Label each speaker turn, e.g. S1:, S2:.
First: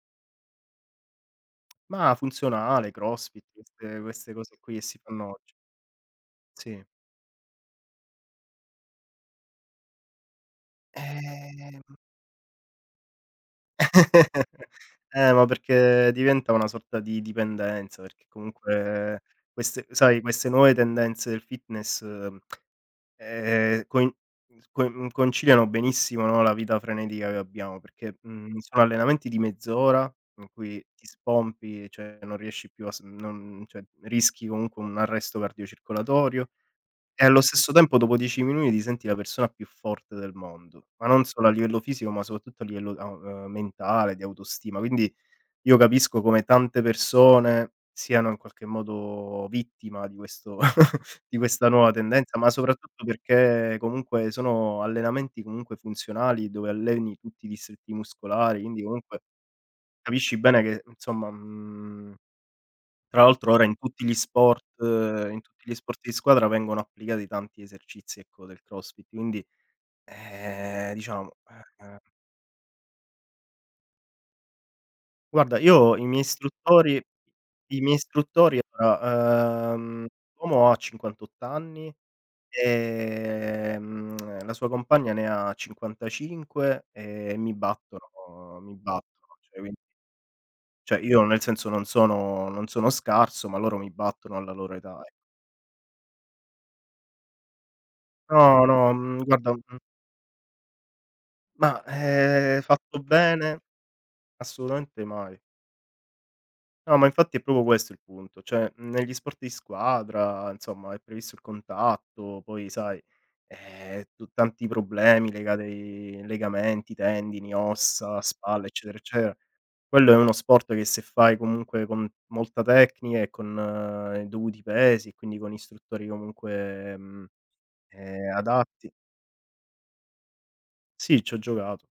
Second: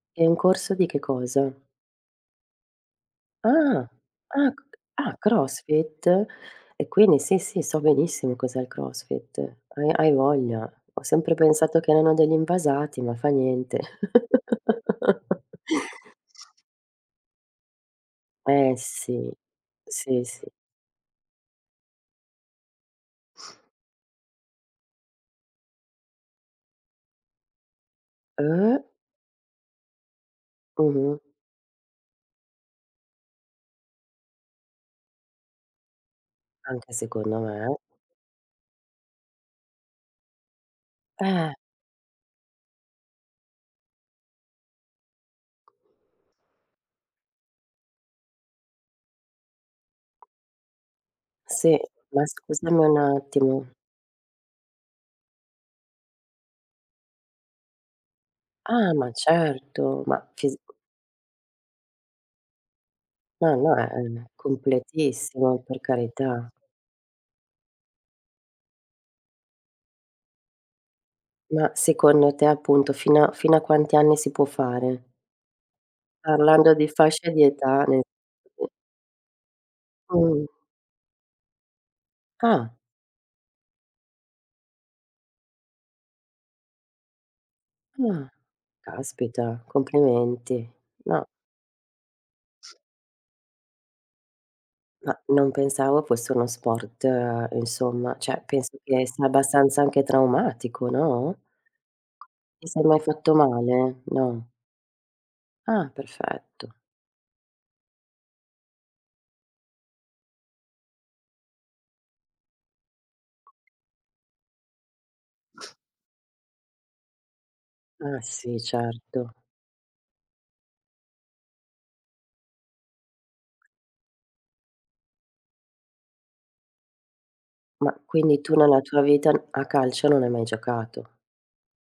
S1: E un corso di che cosa?
S2: Ma funzionale, crossfit,
S1: Ah,
S2: queste queste
S1: ah, c
S2: cose qui che si
S1: ah,
S2: fanno oggi.
S1: crossfit?
S2: Sì
S1: E quindi sì, sì, so benissimo cos'è il crossfit, uhm, hai voglia, ho sempre pensato che
S2: Ehm
S1: erano degli invasati, ma fa niente.
S2: Eh, ma perché diventa una sorta di dipendenza, perché
S1: Eh,
S2: comunque
S1: Sì.
S2: queste sai
S1: Sì,
S2: queste
S1: sì.
S2: nuove tendenze del fitness, ehm, coi con conciliano benissimo, no, la vita frenetica che abbiamo, perché, mhmm,
S1: Uh.
S2: sono allenamenti di mezz'ora, in cui ti
S1: Mh-mh.
S2: spompi, cioè non riesci più a sm non cioè rischi comunque un arresto cardiocircolatorio,
S1: Anche
S2: e
S1: secondo
S2: allo stesso
S1: me.
S2: tempo, dopo 10 minuti, ti senti la persona più forte del mondo, ma non solo a
S1: Eh.
S2: livello fisico, ma soprattutto a livello a ehm, mentale, di autostima quindi, io capisco come tante persone siano in qualche modo vittima di questo di questa
S1: Sì,
S2: nuova
S1: ma
S2: tendenza, ma
S1: scusami un
S2: soprattutto
S1: attimo.
S2: perché comunque, sono allenamenti comunque funzionali, dove alleni tutti i distretti muscolari, quindi
S1: Ah, ma
S2: comunque
S1: certo, ma
S2: capisci
S1: fisi
S2: bene che, insomma, mhmm, tra l'altro
S1: Ma
S2: ora
S1: no,
S2: in
S1: è
S2: tutti gli sport in
S1: completissimo
S2: tutti gli
S1: per
S2: sport di squadra
S1: carità.
S2: vengono applicati tanti esercizi, ecco, del crossfit quindi, ehm, diciamo
S1: Ma,
S2: eh, eh
S1: secondo te, appunto, fino a fino a quanti anni si può fare?
S2: Guarda, io i miei
S1: Parlando di
S2: istruttori
S1: fascia di
S2: i
S1: età
S2: miei
S1: ne
S2: istruttori,
S1: [unintelligible]
S2: uhm,
S1: Mh.
S2: l'uomo ha 58 anni,
S1: Ah.
S2: ehm la sua compagna ne ha 55 e mi
S1: Ah,
S2: battono mi battono, cioè
S1: caspita,
S2: quindi
S1: complimenti,
S2: Cioè io
S1: no.
S2: nel senso, non sono non sono scarso, ma loro mi battono, alla loro età ec
S1: Ma non pensavo fosse uno sport insomma, cioè,
S2: No,
S1: penso
S2: no,
S1: che
S2: mhmm,
S1: sia
S2: guarda, mhmm
S1: abbastanza anche traumatico, no.
S2: Ma, ehm,
S1: Ti sei mai
S2: fatto
S1: fatto
S2: bene
S1: male? No.
S2: assolutamente mai.
S1: Ah, perfetto.
S2: No, ma infatti è proprio questo il punto, cioè negli sport di squadra, insomma, è previsto il contatto, poi sai, ehm, tu tanti problemi, legati ai legamenti, tendini, ossa,
S1: Ah, sì
S2: spalla, eccetera,
S1: certo.
S2: eccetera; quello è uno sport che se fai comunque con molta tecnica e con i dovuti pesi, e quindi con istruttori comunque, mhmm,
S1: Ma,
S2: ehm,
S1: quindi tu nella
S2: adatti
S1: tua vita, a calcio non hai mai giocato.
S2: Sì, c'ho giocato.